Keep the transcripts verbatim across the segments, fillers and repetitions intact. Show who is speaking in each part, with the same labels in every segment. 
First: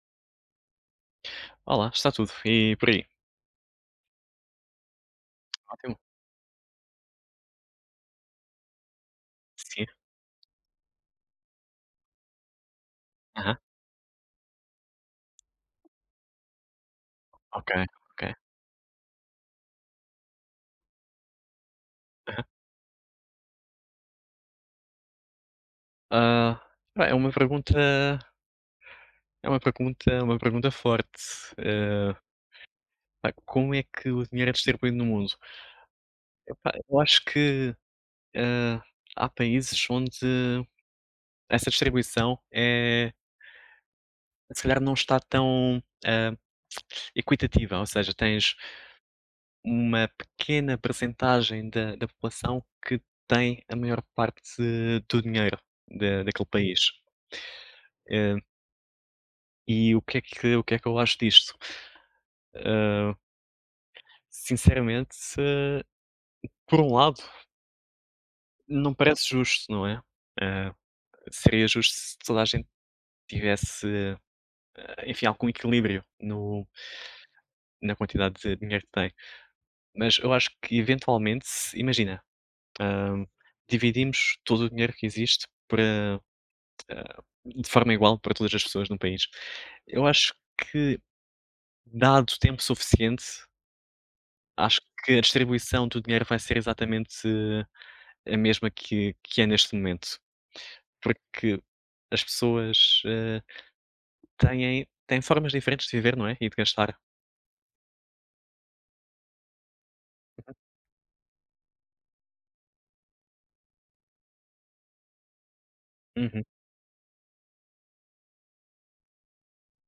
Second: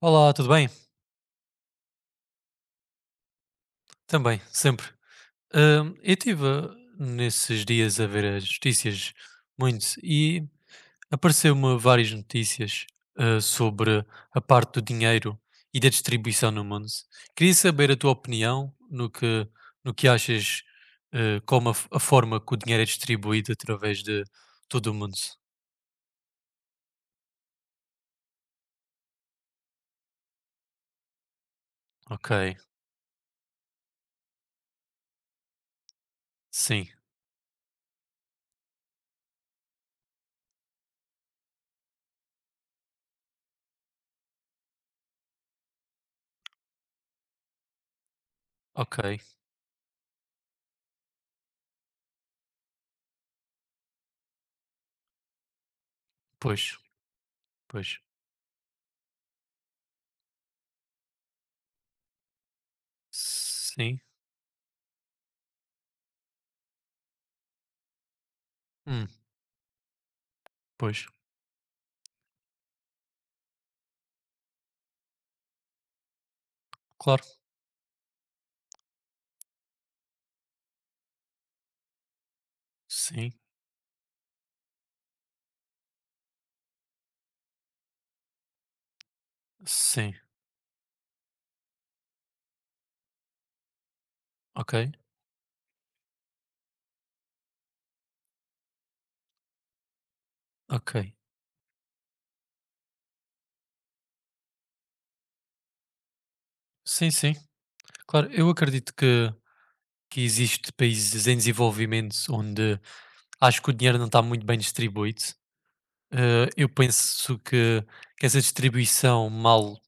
Speaker 1: Olá, tudo bem?
Speaker 2: Olá, está tudo. E por aí?
Speaker 1: Também, sempre. Hum,
Speaker 2: Ótimo.
Speaker 1: eu estive nesses dias a ver as notícias muito
Speaker 2: Sim.
Speaker 1: e apareceu-me várias notícias ah,
Speaker 2: Aham.
Speaker 1: sobre a parte do dinheiro e da distribuição no mundo. Queria
Speaker 2: Ok,
Speaker 1: saber a tua
Speaker 2: ok.
Speaker 1: opinião no que, no que achas, ah, como a, f- a forma
Speaker 2: Aham.
Speaker 1: que o dinheiro é distribuído através de todo o mundo.
Speaker 2: Ah, pá, é uma pergunta é uma pergunta é uma pergunta forte. Eh,
Speaker 1: Ok,
Speaker 2: Pá, como é que o dinheiro é distribuído no mundo? Epá,
Speaker 1: sim,
Speaker 2: eu acho que, eh, há países onde essa distribuição é se calhar não está tão, ah, equitativa, ou seja, tens
Speaker 1: ok,
Speaker 2: uma pequena percentagem da da população que tem a maior parte do dinheiro da daquele
Speaker 1: pois,
Speaker 2: país.
Speaker 1: pois,
Speaker 2: Eh E o que é que o que é que eu acho disto? Ah,
Speaker 1: sim,
Speaker 2: sinceramente, eh, por um lado, não
Speaker 1: hum,
Speaker 2: parece justo, não é? Ah,
Speaker 1: pois,
Speaker 2: seria justo se toda a gente tivesse, ah, enfim, algum equilíbrio no
Speaker 1: claro,
Speaker 2: na quantidade de dinheiro que tem. Mas eu acho que eventualmente se imagina, ah,
Speaker 1: sim,
Speaker 2: dividimos todo o dinheiro que existe para, ah, de forma igual para todas as pessoas no país. Eu
Speaker 1: sim,
Speaker 2: acho que, dado tempo suficiente,
Speaker 1: ok.
Speaker 2: acho que a distribuição do dinheiro vai ser exatamente a mesma que que é neste momento,
Speaker 1: Ok.
Speaker 2: porque as pessoas, eh, têm têm formas diferentes de viver, não é, e de gastar.
Speaker 1: Sim, sim. Claro, eu acredito que, que existe países em desenvolvimento onde acho que o dinheiro não está muito bem distribuído.
Speaker 2: Uhum.
Speaker 1: Eh, eu penso que, que essa distribuição mal,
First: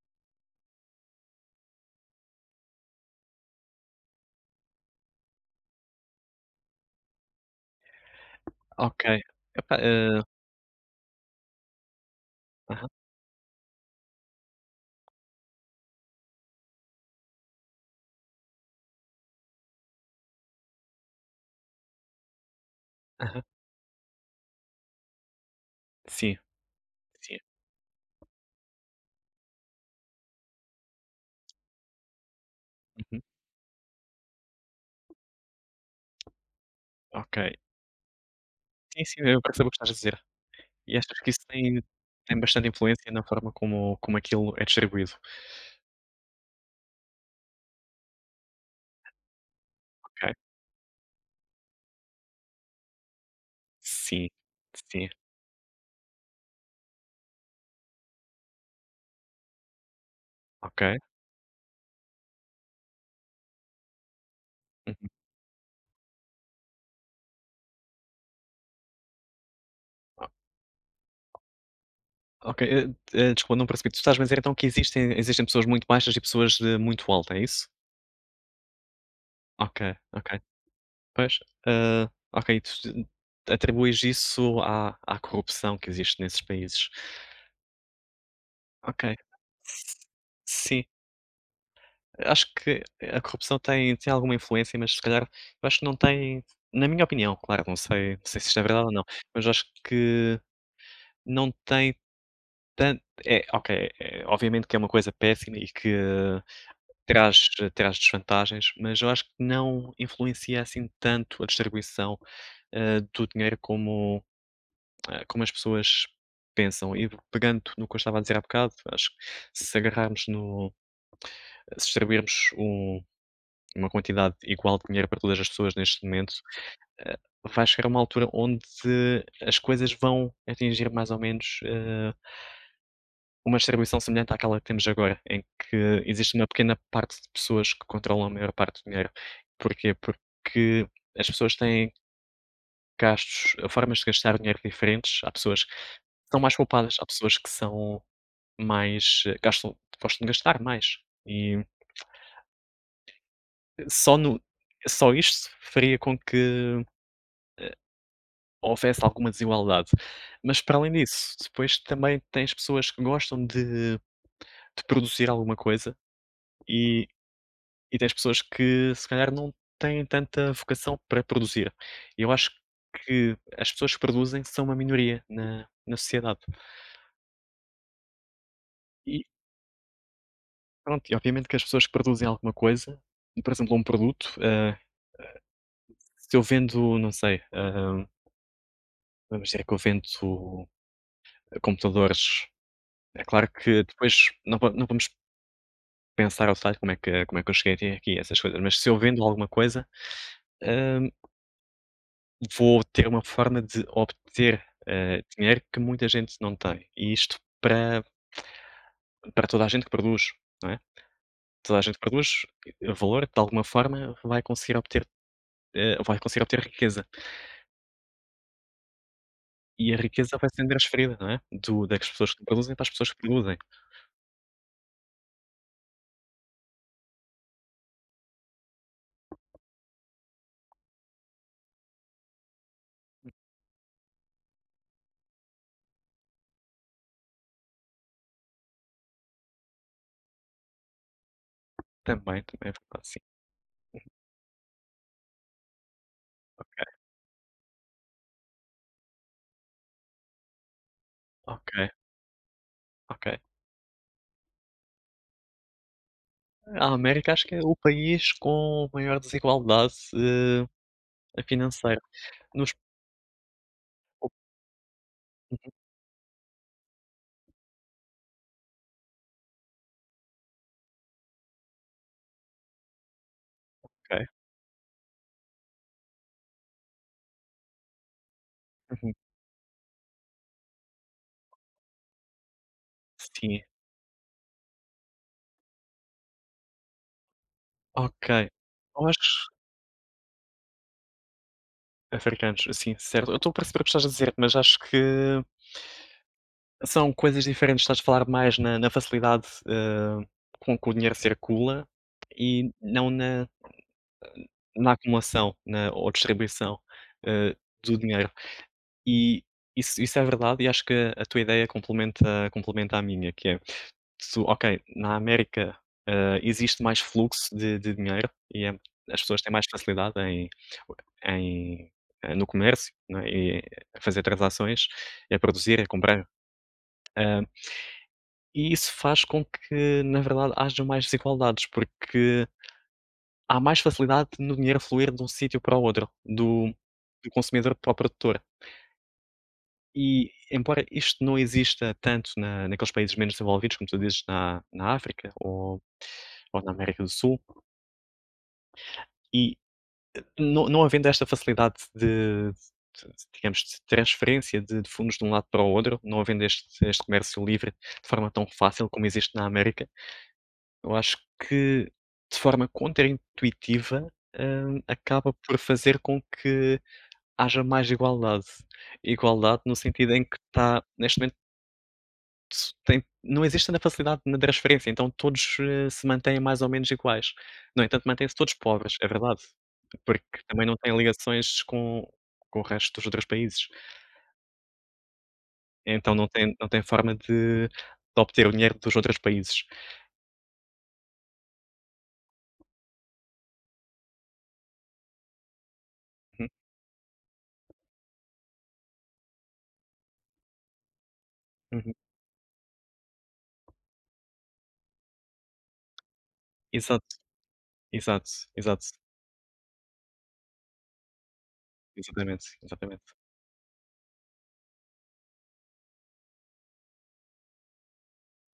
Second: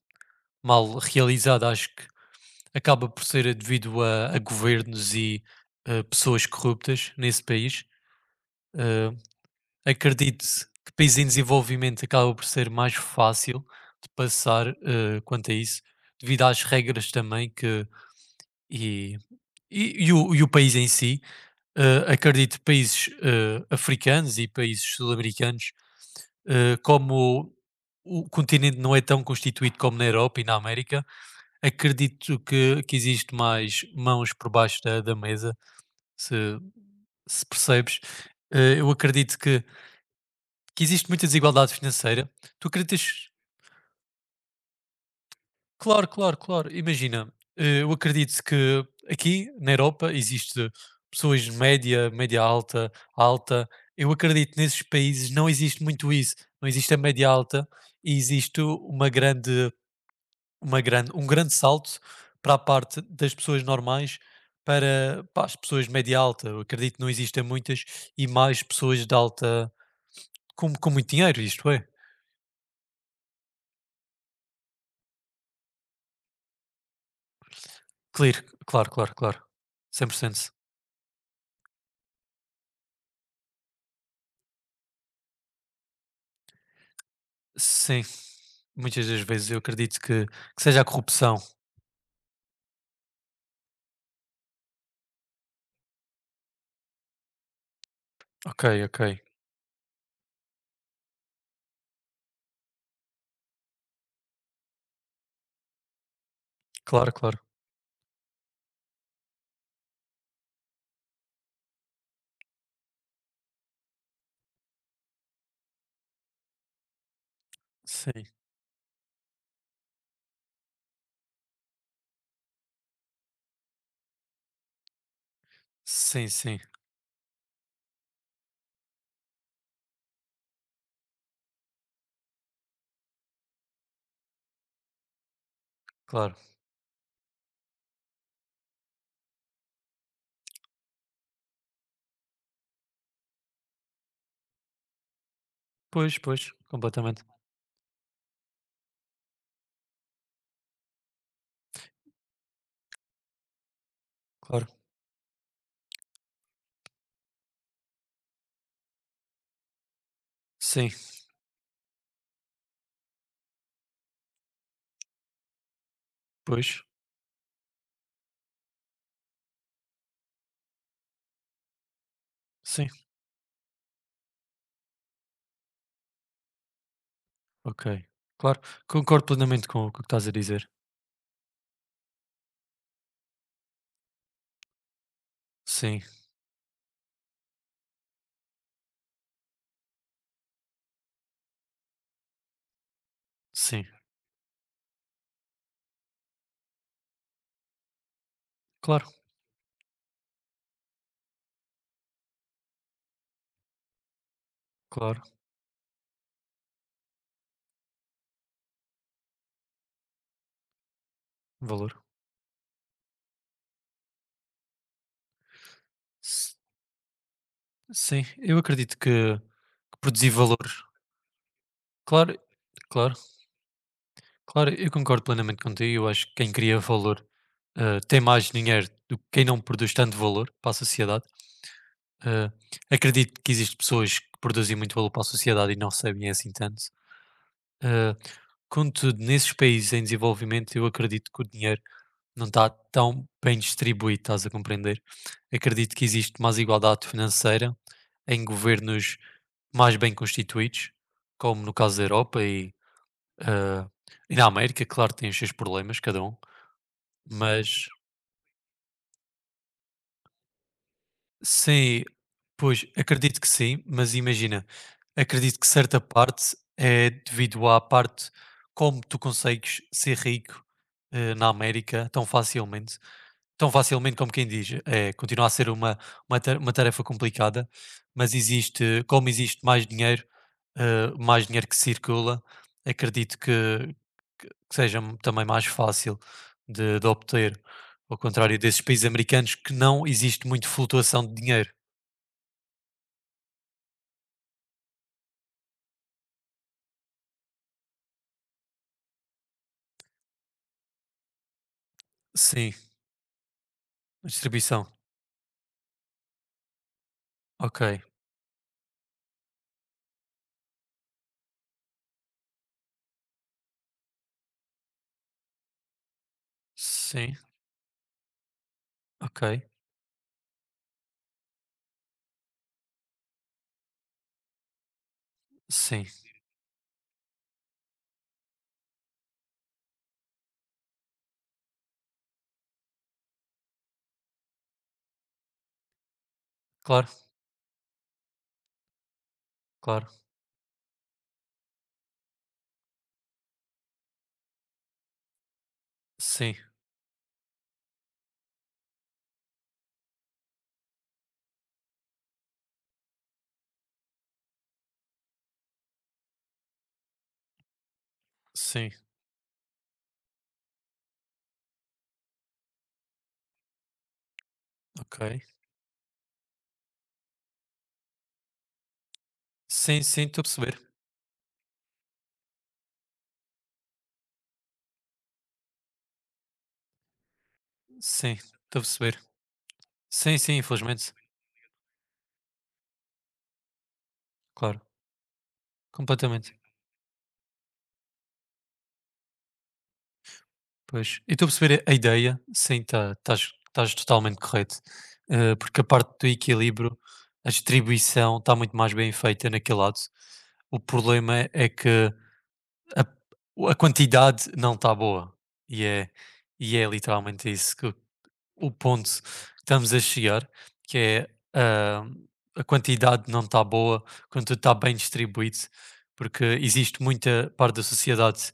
Speaker 1: mal realizada, acho que acaba por ser devido a, a governos e eh, pessoas corruptas nesse país.
Speaker 2: Ok.
Speaker 1: Eh,
Speaker 2: Epá, hã,
Speaker 1: Acredito que países em desenvolvimento acaba por ser
Speaker 2: aham,
Speaker 1: mais fácil de passar, eh, quanto a isso, devido às regras também. E e e o e o país em si, hã, acredito países,
Speaker 2: aham.
Speaker 1: hã, africanos e países sul-americanos,
Speaker 2: Sim,
Speaker 1: hã,
Speaker 2: sim.
Speaker 1: como o continente não é tão constituído como na Europa e na América, acredito que que
Speaker 2: Uhum.
Speaker 1: existe mais mãos por baixo da da mesa, se
Speaker 2: Ok.
Speaker 1: se percebes. Hã, eu
Speaker 2: Sim, sim,
Speaker 1: acredito
Speaker 2: eu
Speaker 1: que
Speaker 2: percebo o que estás a dizer.
Speaker 1: que
Speaker 2: E
Speaker 1: existe
Speaker 2: achas
Speaker 1: muita
Speaker 2: que isso
Speaker 1: desigualdade
Speaker 2: tem
Speaker 1: financeira.
Speaker 2: tem
Speaker 1: Tu
Speaker 2: bastante influência na
Speaker 1: acreditas
Speaker 2: forma como como aquilo é distribuído?
Speaker 1: Claro, claro, claro. Imagina, eh, eu acredito que aqui na Europa
Speaker 2: Ok.
Speaker 1: existe pessoas de média, média alta, alta. Eu
Speaker 2: Sim,
Speaker 1: acredito que nesses
Speaker 2: sim.
Speaker 1: países não existe muito isso. Não existe a média alta e existe uma grande, uma
Speaker 2: Ok.
Speaker 1: grande, um grande salto para a parte das pessoas normais,
Speaker 2: Uhum.
Speaker 1: para, para as pessoas de média alta. Eu acredito que não existem muitas, e mais pessoas de alta com, com muito dinheiro, isto é.
Speaker 2: Ok, eh, eh, desculpa, não percebi. Tu estás a dizer então que existem existem pessoas muito baixas e pessoas de muito alta, é isso?
Speaker 1: Claro, claro, claro, claro.
Speaker 2: Ok,
Speaker 1: cem por
Speaker 2: ok.
Speaker 1: cento
Speaker 2: Pois, hã, ok, tu atribuis isso à à corrupção que existe nesses países.
Speaker 1: Sim.
Speaker 2: Ok.
Speaker 1: Muitas das vezes eu acredito que
Speaker 2: S
Speaker 1: que seja
Speaker 2: sim,
Speaker 1: a corrupção.
Speaker 2: acho que a corrupção tem tem alguma influência, mas se calhar eu acho que não tem na minha opinião, claro, não sei não sei se isto é
Speaker 1: Ok,
Speaker 2: verdade ou
Speaker 1: ok.
Speaker 2: não, mas acho que não tem tanto é, ok, eh, obviamente que é uma coisa péssima e que
Speaker 1: Claro, claro.
Speaker 2: traz traz desvantagens, mas eu acho que não influencia assim tanto a distribuição, hã, do dinheiro como eh, como as pessoas pensam. E pegando no que eu estava a
Speaker 1: Sim.
Speaker 2: dizer há bocado, acho que se agarrarmos no se distribuirmos um uma quantidade igual de dinheiro para todas as pessoas neste
Speaker 1: Sim,
Speaker 2: momento,
Speaker 1: sim,
Speaker 2: eh, vai chegar a uma altura onde as coisas vão atingir mais ou menos, eh, uma distribuição semelhante àquela que temos agora, em que
Speaker 1: claro.
Speaker 2: existe uma pequena parte de pessoas que controlam a maior parte do dinheiro. Porquê? Porque as pessoas têm gastos, formas de gastar dinheiro diferentes. Há pessoas que
Speaker 1: Pois,
Speaker 2: são
Speaker 1: pois,
Speaker 2: mais poupadas, há
Speaker 1: completamente.
Speaker 2: pessoas que são mais eh, gastam gostam de gastar mais. E só no
Speaker 1: Claro.
Speaker 2: só isto faria com que houvesse alguma desigualdade. Mas para
Speaker 1: Sim,
Speaker 2: além disso, depois também tens pessoas que gostam de de produzir alguma coisa
Speaker 1: pois.
Speaker 2: e e tens pessoas que se calhar não têm tanta vocação para produzir. Eu acho
Speaker 1: Sim,
Speaker 2: que as pessoas que produzem são uma minoria na na sociedade.
Speaker 1: ok. Claro, concordo plenamente com o que estás a dizer.
Speaker 2: Pronto, e obviamente que as pessoas que produzem alguma coisa, e por exemplo, um produto, eh,
Speaker 1: Sim,
Speaker 2: se eu vendo, não sei, hã, vamos dizer que eu vendo eh, computadores, é claro que
Speaker 1: sim.
Speaker 2: depois não va não vamos pensar ao detalhe como é que como é que eu cheguei até aqui, essas coisas, mas se eu
Speaker 1: Claro,
Speaker 2: vendo alguma coisa, hã, vou ter uma forma de obter,
Speaker 1: claro.
Speaker 2: eh, dinheiro que muita gente não tem, e isto para para toda a gente que produz, não é? Toda a gente que
Speaker 1: Valor.
Speaker 2: produz eh, valor, de alguma forma vai conseguir obter, eh, vai conseguir
Speaker 1: S
Speaker 2: obter riqueza.
Speaker 1: sim, eu acredito que
Speaker 2: E a
Speaker 1: que produzir
Speaker 2: riqueza vai
Speaker 1: valor.
Speaker 2: sendo transferida, não é? Do das pessoas
Speaker 1: Claro,
Speaker 2: que produzem para as pessoas
Speaker 1: claro,
Speaker 2: que produzem.
Speaker 1: claro, eu concordo plenamente contigo. Eu acho que quem cria valor, hã, tem mais dinheiro do que quem não produz tanto valor para a sociedade. Eh, Acredito que existem pessoas que produzem muito valor para a sociedade e não recebem assim tanto. Eh, Contudo, nesses países em desenvolvimento, eu acredito que o dinheiro
Speaker 2: Também,
Speaker 1: não está
Speaker 2: também é verdade, sim.
Speaker 1: tão bem distribuído, estás a compreender? Acredito que existe mais igualdade financeira em governos mais bem constituídos, como
Speaker 2: Ok,
Speaker 1: no caso da Europa e,
Speaker 2: ok.
Speaker 1: eh, e na América, claro, tem os seus problemas, cada um,
Speaker 2: A América acho que é o
Speaker 1: mas.
Speaker 2: país com maior desigualdade, eh, financeira.
Speaker 1: Sim,
Speaker 2: Nos
Speaker 1: pois acredito que sim, mas imagina, acredito que certa parte é devido à parte como tu consegues ser rico, eh, na América tão facilmente, tão facilmente
Speaker 2: Ok.
Speaker 1: como quem diz, é, continua a ser uma, uma, ta- uma tarefa complicada, mas existe,
Speaker 2: Uhum.
Speaker 1: como existe mais dinheiro, eh, mais dinheiro que circula, acredito que,
Speaker 2: Sim.
Speaker 1: que que seja também mais fácil de, de obter. Ao
Speaker 2: Ok.
Speaker 1: contrário desses países
Speaker 2: Eu acho
Speaker 1: americanos, que não existe muito flutuação de dinheiro.
Speaker 2: africanos, sim, certo. Eu estou a perceber o que estás a dizer, mas acho que são coisas diferentes. Estás a falar mais na na facilidade, eh, com que o dinheiro circula e
Speaker 1: Sim,
Speaker 2: não na
Speaker 1: distribuição.
Speaker 2: na acumulação, na ou distribuição, eh,
Speaker 1: Ok.
Speaker 2: do dinheiro. E isso isso é verdade e acho que a tua ideia complementa complementa a minha, que é, tu ok, na América, hã, existe mais
Speaker 1: Sim,
Speaker 2: fluxo de de dinheiro e é as
Speaker 1: ok.
Speaker 2: pessoas têm mais facilidade em em eh, no comércio, não é, e a fazer transações, e a produzir, e a
Speaker 1: Sim,
Speaker 2: comprar. Hã, e isso faz com que, na verdade, haja mais desigualdades, porque há mais facilidade no dinheiro fluir de um sítio para o outro, do
Speaker 1: claro,
Speaker 2: do consumidor para o produtor.
Speaker 1: claro.
Speaker 2: E, embora isto não exista tanto na naqueles países menos desenvolvidos, como tu dizes, na na África ou
Speaker 1: Sim,
Speaker 2: ou na América do Sul, e não não havendo esta facilidade de de digamos, de transferência de de fundos de um lado para o outro, não havendo este este comércio livre de forma tão fácil
Speaker 1: sim,
Speaker 2: como existe na América, eu acho que, de forma contraintuitiva, hã,
Speaker 1: ok.
Speaker 2: acaba por fazer com que haja mais igualdade. Igualdade no
Speaker 1: Sim,
Speaker 2: sentido
Speaker 1: sim,
Speaker 2: em que
Speaker 1: estou a perceber.
Speaker 2: está neste momento s tem não existe na facilidade na transferência, então todos, eh, se mantêm mais ou menos iguais. No entanto,
Speaker 1: Sim,
Speaker 2: mantêm-se todos
Speaker 1: estou a
Speaker 2: pobres, é
Speaker 1: perceber.
Speaker 2: verdade, porque
Speaker 1: Sim, sim,
Speaker 2: também não têm
Speaker 1: infelizmente.
Speaker 2: ligações com com o resto dos outros países,
Speaker 1: Claro,
Speaker 2: então não tem
Speaker 1: completamente.
Speaker 2: não tem forma de de obter o dinheiro dos outros países.
Speaker 1: Pois. E estou a perceber a a ideia. Sim, tá, estás estás totalmente correto. Eh, porque a parte do
Speaker 2: Uhum,
Speaker 1: equilíbrio, a distribuição está muito mais bem feita naquele lado. O problema é
Speaker 2: uhum.
Speaker 1: que a, a quantidade não está boa. E é, e é
Speaker 2: Exato,
Speaker 1: literalmente isso, que
Speaker 2: exato,
Speaker 1: o
Speaker 2: exato,
Speaker 1: ponto que estamos a chegar, que é, ah,
Speaker 2: exatamente,
Speaker 1: a
Speaker 2: exatamente.
Speaker 1: quantidade não está boa quando tudo está bem distribuído, porque existe muita parte da sociedade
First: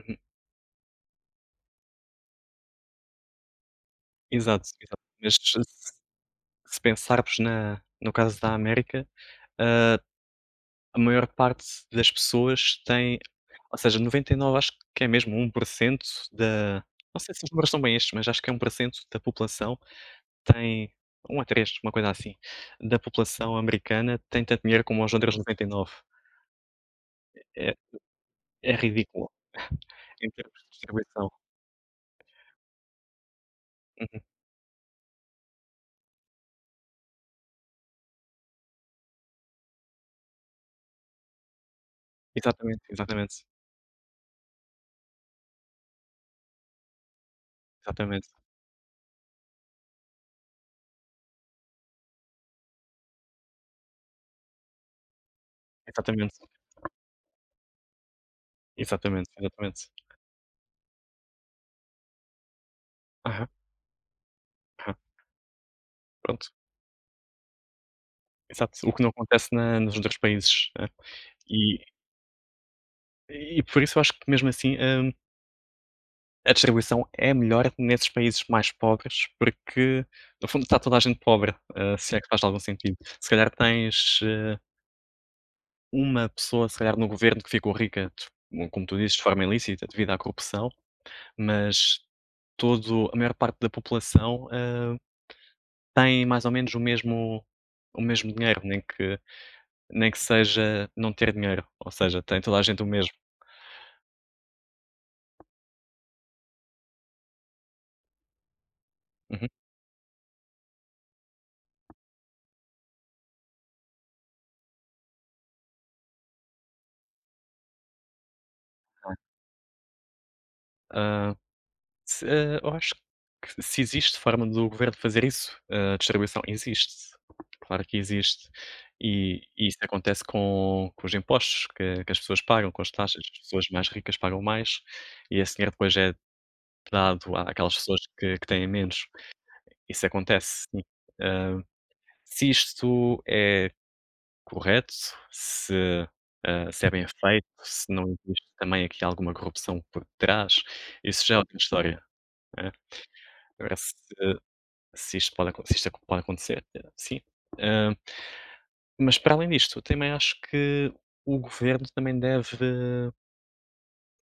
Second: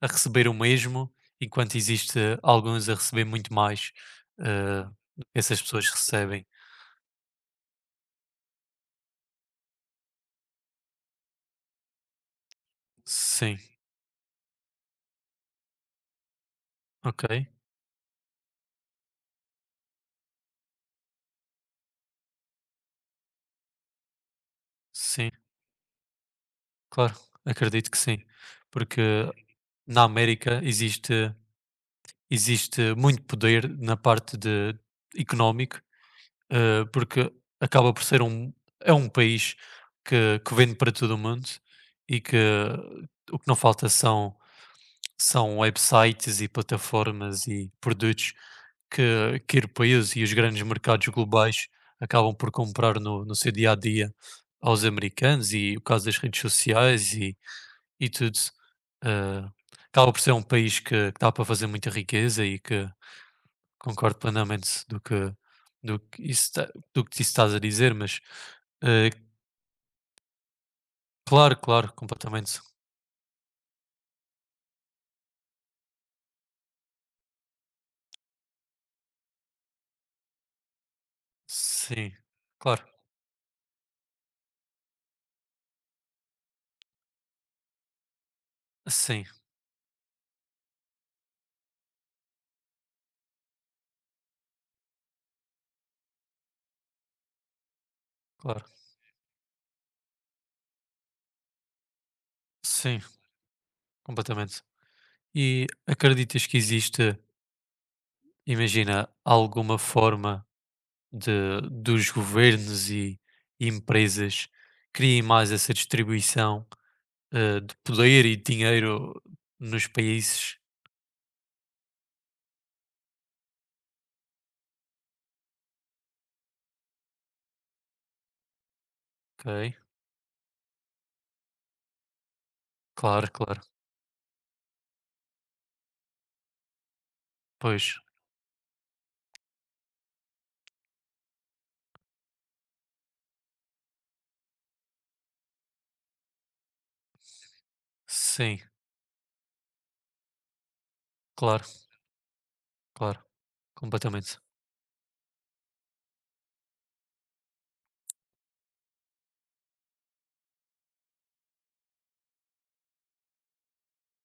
Speaker 1: a
Speaker 2: Uhum.
Speaker 1: receber o mesmo, enquanto existe alguns a receber muito mais,
Speaker 2: Exato,
Speaker 1: ah,
Speaker 2: exato.
Speaker 1: do
Speaker 2: Mas
Speaker 1: que
Speaker 2: se
Speaker 1: essas pessoas recebem.
Speaker 2: se pensarmos na no caso da América, hã, a maior parte das pessoas tem.
Speaker 1: Sim,
Speaker 2: Ou seja, noventa e nove acho que é mesmo um por cento da não
Speaker 1: ok,
Speaker 2: sei se os números são bem estes, mas acho que é um por cento da população tem um a três uma coisa assim, da população americana tem tanto dinheiro como os
Speaker 1: sim,
Speaker 2: outros noventa e nove.
Speaker 1: claro,
Speaker 2: É
Speaker 1: acredito que sim,
Speaker 2: é
Speaker 1: porque
Speaker 2: ridículo
Speaker 1: na
Speaker 2: em
Speaker 1: América
Speaker 2: termos de distribuição.
Speaker 1: existe. Existe muito poder na parte de económico, eh, porque acaba por ser um é um país que que vende para todo o mundo, e que
Speaker 2: Exatamente,
Speaker 1: o
Speaker 2: exatamente,
Speaker 1: que não falta são são websites e plataformas e
Speaker 2: exatamente,
Speaker 1: produtos que que europeus e os grandes mercados globais acabam por comprar no no seu dia a dia aos americanos, e o caso das
Speaker 2: exatamente,
Speaker 1: redes sociais e e tudo.
Speaker 2: exatamente,
Speaker 1: Eh,
Speaker 2: exatamente.
Speaker 1: Acaba por ser um país que que dá para fazer muita riqueza e que
Speaker 2: Aham,
Speaker 1: Concordo plenamente
Speaker 2: aham,
Speaker 1: do que do que isso
Speaker 2: pronto,
Speaker 1: está do que isso estás a dizer, mas,
Speaker 2: exato, o que
Speaker 1: eh,
Speaker 2: não acontece na nos outros países, hã.
Speaker 1: claro,
Speaker 2: E
Speaker 1: claro, completamente.
Speaker 2: e por isso eu acho que mesmo assim, hum, a distribuição é melhor nesses países mais pobres, porque no fundo está toda a gente pobre, eh,
Speaker 1: Sim,
Speaker 2: se é que faz algum
Speaker 1: claro.
Speaker 2: sentido. Se calhar tens, eh, uma pessoa, se calhar, no governo que ficou rica, de como tu dizes, de
Speaker 1: Sim,
Speaker 2: forma ilícita, devido à corrupção, mas todo a maior parte da população, eh, tem mais ou menos o mesmo o mesmo dinheiro,
Speaker 1: claro.
Speaker 2: nem que nem que seja não ter dinheiro, ou seja, tem toda a gente o
Speaker 1: Sim,
Speaker 2: mesmo.
Speaker 1: completamente. E acreditas que existe, imagina,
Speaker 2: Uhum.
Speaker 1: alguma forma de dos governos e empresas criem mais essa distribuição, eh, de poder e dinheiro nos países?
Speaker 2: Se, eh, Eu acho que se existe forma do governo fazer isso, a distribuição existe. Claro que existe. E e
Speaker 1: Ok,
Speaker 2: isso acontece com com os impostos que que as pessoas pagam, com as taxas,
Speaker 1: claro,
Speaker 2: as
Speaker 1: claro.
Speaker 2: pessoas mais ricas pagam mais e esse dinheiro depois é dado à- àquelas
Speaker 1: Pois,
Speaker 2: pessoas que que têm menos. Isso acontece, sim. Hã, se isto é correto, se, hã, se é bem feito, se não existe
Speaker 1: sim,
Speaker 2: também aqui alguma corrupção por trás, isso já é outra
Speaker 1: claro,
Speaker 2: história, né.
Speaker 1: claro.
Speaker 2: Agora se
Speaker 1: Completamente.
Speaker 2: Se isto pode acon se isto pode acontecer, eh, sim. Hã, mas para além disto, também acho que o governo também deve,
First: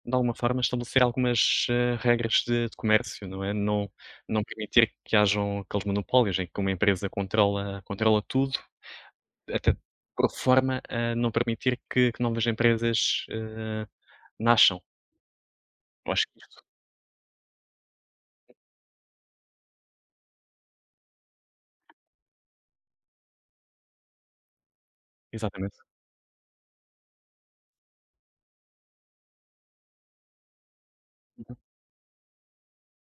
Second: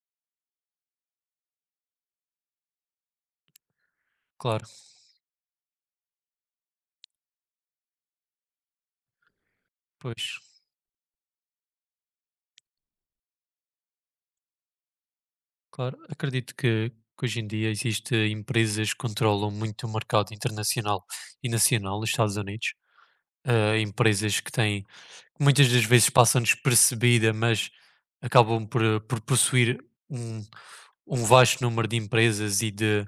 Speaker 2: de alguma forma, estabelecer algumas, hã, regras de de comércio, não é? Não não
Speaker 1: Claro,
Speaker 2: permitir que hajam aqueles monopólios em que uma empresa controla controla tudo, até por
Speaker 1: pois,
Speaker 2: forma a não permitir que que novas empresas, hã, nasçam.
Speaker 1: claro.
Speaker 2: Eu acho que
Speaker 1: Acredito
Speaker 2: isto.
Speaker 1: que, que hoje em dia existem empresas que controlam muito o mercado internacional e nacional dos Estados Unidos. Ah, empresas que têm, que muitas
Speaker 2: Exatamente.
Speaker 1: das vezes passam despercebida, mas acabam por, eh, por possuir um, um
Speaker 2: Uhum,
Speaker 1: vasto número de empresas e de,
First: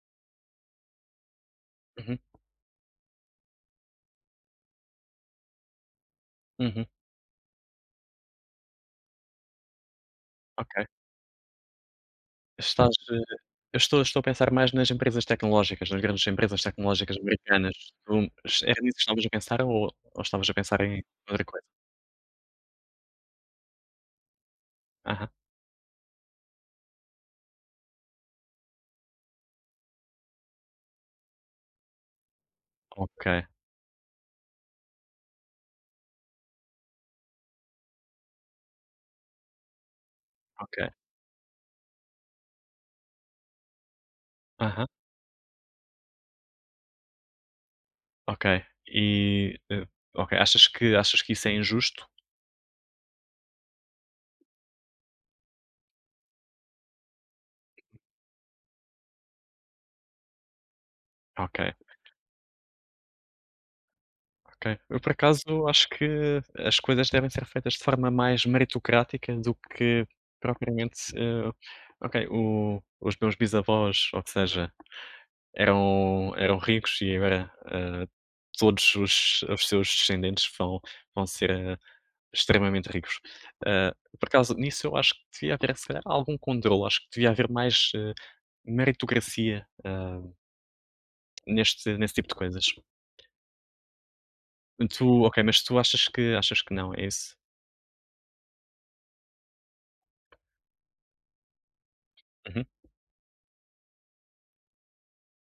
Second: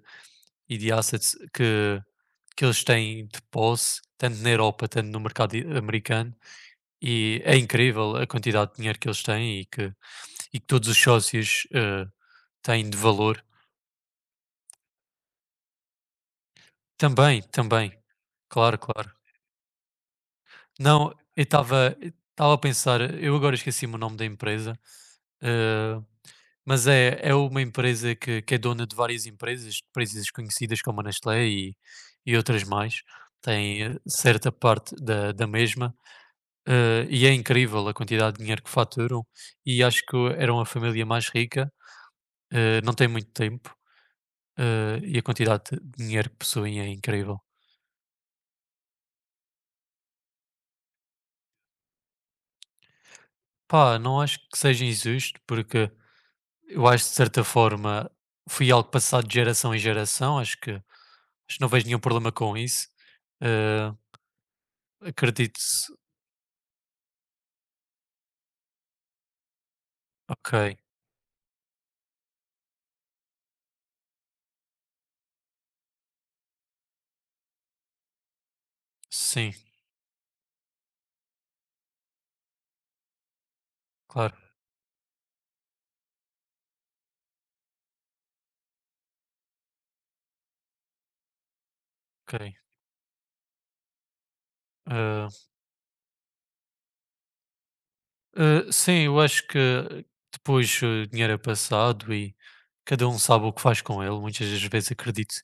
Speaker 1: e de assets que,
Speaker 2: uhum,
Speaker 1: que eles têm de posse, tanto na Europa, tanto no mercado i- americano.
Speaker 2: uhum,
Speaker 1: E é incrível a quantidade de dinheiro que eles têm e que e que
Speaker 2: ok.
Speaker 1: todos os sócios, eh, têm
Speaker 2: Estás,
Speaker 1: de
Speaker 2: eh,
Speaker 1: valor.
Speaker 2: eu estou estou a pensar mais nas empresas tecnológicas, nas grandes empresas tecnológicas
Speaker 1: Também,
Speaker 2: americanas.
Speaker 1: também.
Speaker 2: Tu es
Speaker 1: Claro,
Speaker 2: era nisso que
Speaker 1: claro.
Speaker 2: estavas a pensar ou ou estavas a pensar em
Speaker 1: Não, eu
Speaker 2: outra coisa?
Speaker 1: estava estava a pensar, eu agora esqueci-me o nome da empresa,
Speaker 2: Aham.
Speaker 1: eh, mas é é uma empresa que que é dona de várias empresas, empresas conhecidas como a Nestlé e e outras mais,
Speaker 2: Ok,
Speaker 1: tem, eh, certa parte da da mesma, eh, e é incrível a quantidade de dinheiro que faturam, e acho que eram a
Speaker 2: ok.
Speaker 1: família mais rica, eh, não tem muito tempo,
Speaker 2: Aham,
Speaker 1: eh, e a quantidade de dinheiro que possuem é incrível.
Speaker 2: ok. E, eh, ok, achas que achas que isso é injusto?
Speaker 1: Pá, não acho que seja injusto, porque eu acho que de certa forma foi algo passado de geração em geração, acho que, acho
Speaker 2: Ok,
Speaker 1: que não vejo nenhum problema com isso. Eh,
Speaker 2: ok. Eu, por
Speaker 1: Acredito,
Speaker 2: acaso, acho que as coisas devem ser feitas de forma mais meritocrática do que
Speaker 1: ok,
Speaker 2: propriamente, eh, ok, o os meus bisavós, ou que seja eram eram ricos e agora, ah, todos os
Speaker 1: sim,
Speaker 2: os seus descendentes vão vão ser, ah, extremamente ricos. Ah, por
Speaker 1: claro,
Speaker 2: causa nisso eu acho que devia haver se calhar algum controle, acho que devia haver mais, ah, meritocracia, ah, neste nesse tipo de
Speaker 1: ok.
Speaker 2: coisas. Tu
Speaker 1: Eh,
Speaker 2: ok, mas tu achas que achas que não, é isso?
Speaker 1: eh, sim, eu acho que depois, eh, o dinheiro é passado e
Speaker 2: Uhum,
Speaker 1: cada um sabe o que faz com ele, muitas das vezes acredito.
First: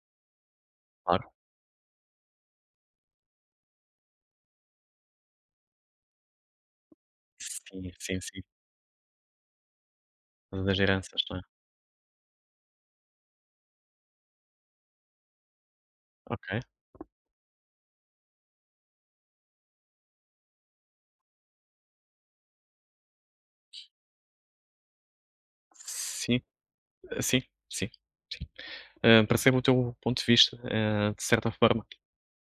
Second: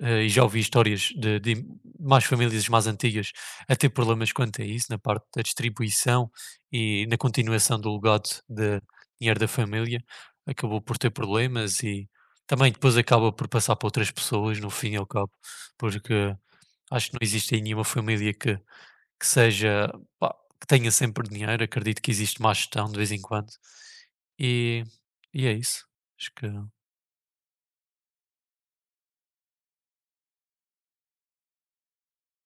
Speaker 1: Eh, e já ouvi histórias
Speaker 2: claro.
Speaker 1: de, de mais famílias mais antigas a ter problemas quanto a isso, na parte da distribuição e na continuação
Speaker 2: Sim,
Speaker 1: do
Speaker 2: sim,
Speaker 1: legado
Speaker 2: sim.
Speaker 1: de dinheiro da família,
Speaker 2: Das
Speaker 1: acabou por ter
Speaker 2: heranças, não é?
Speaker 1: problemas e também depois acaba por passar para outras pessoas, no fim e ao cabo, porque
Speaker 2: Ok.
Speaker 1: acho que não existe aí nenhuma família que, que seja, pá, que tenha sempre dinheiro, acredito que existe má gestão de vez em quando, e, e é isso. Acho
Speaker 2: Sim,
Speaker 1: que.
Speaker 2: ah, sim, sim. Ah, percebo o teu ponto de vista, ah, de certa forma.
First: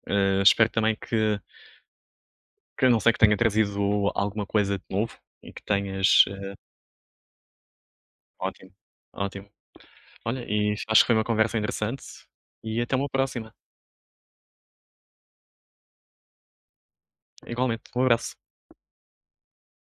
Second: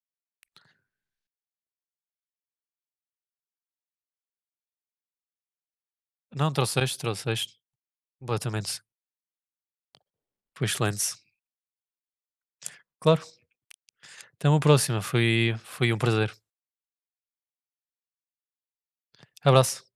Speaker 2: Ah, espero também que Que a não sei que tenha trazido alguma coisa de novo e que tenhas,
Speaker 1: Não,
Speaker 2: eh
Speaker 1: trouxeste, trouxeste,
Speaker 2: ótimo,
Speaker 1: completamente.
Speaker 2: ótimo. Olha,
Speaker 1: Foi
Speaker 2: e acho que
Speaker 1: excelente.
Speaker 2: foi uma conversa interessante e até uma
Speaker 1: Claro,
Speaker 2: próxima.
Speaker 1: até uma próxima, foi foi um prazer.
Speaker 2: Igualmente, um abraço.
Speaker 1: Abraço.